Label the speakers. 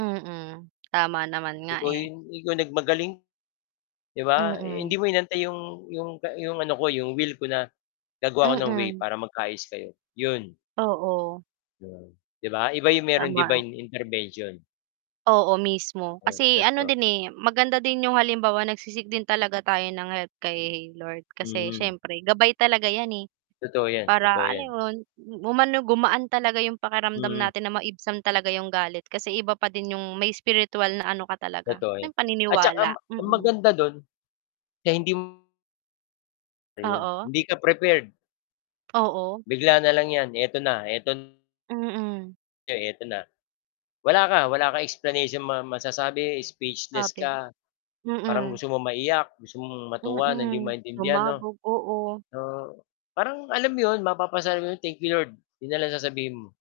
Speaker 1: Mm, tama naman nga,
Speaker 2: Ikaw
Speaker 1: eh.
Speaker 2: yung ikaw nagmagaling. 'Di ba, eh, hindi
Speaker 1: Mm.
Speaker 2: mo inantay 'yong 'yong 'yong ano ko, 'yong will ko na gagawa ako ng way
Speaker 1: Mm.
Speaker 2: para magkaayos kayo, 'yon.
Speaker 1: Oo.
Speaker 2: Yon, 'di ba? Iba yung merong
Speaker 1: Tama.
Speaker 2: divine intervention.
Speaker 1: Oo mismo.
Speaker 2: 'Yan,
Speaker 1: Kasi ano
Speaker 2: totoo.
Speaker 1: din, eh, maganda din yung halimbawa nagsi-seek din talaga tayo ng help kay Lord kasi
Speaker 2: Hmm.
Speaker 1: syempre gabay talaga 'yan, eh,
Speaker 2: Totoo 'yan,
Speaker 1: para
Speaker 2: totoo
Speaker 1: alam
Speaker 2: 'yan.
Speaker 1: mo yun, umano, gumaan talaga yung pakiramdam
Speaker 2: Hmm.
Speaker 1: natin na maibsan talaga yung galit kasi iba pa din yung may spirituwal na ano ka talaga,
Speaker 2: Totoo
Speaker 1: na
Speaker 2: 'yan. At tsaka m
Speaker 1: paniniwala,
Speaker 2: ang
Speaker 1: mm.
Speaker 2: maganda dun, kaya hindi m Ayun,
Speaker 1: Oo.
Speaker 2: hindi ka prepared.
Speaker 1: Oo.
Speaker 2: Bigla na lang 'yan, 'eto na, 'eto na.
Speaker 1: Mm.
Speaker 2: 'eto na. Wala ka, wala kang explanation ma masasabi, speechless
Speaker 1: [unintelligible]
Speaker 2: ka. Parang
Speaker 1: Mm.
Speaker 2: gusto mong maiyak, gusto mong matuwa na hindi mo
Speaker 1: Mm,
Speaker 2: maintindihan 'no.
Speaker 1: sumabog, oo.
Speaker 2: Oo, parang alam 'yon, mapapasabi ka ng, "Thank you Lord," 'yon na lang sasabihin mo.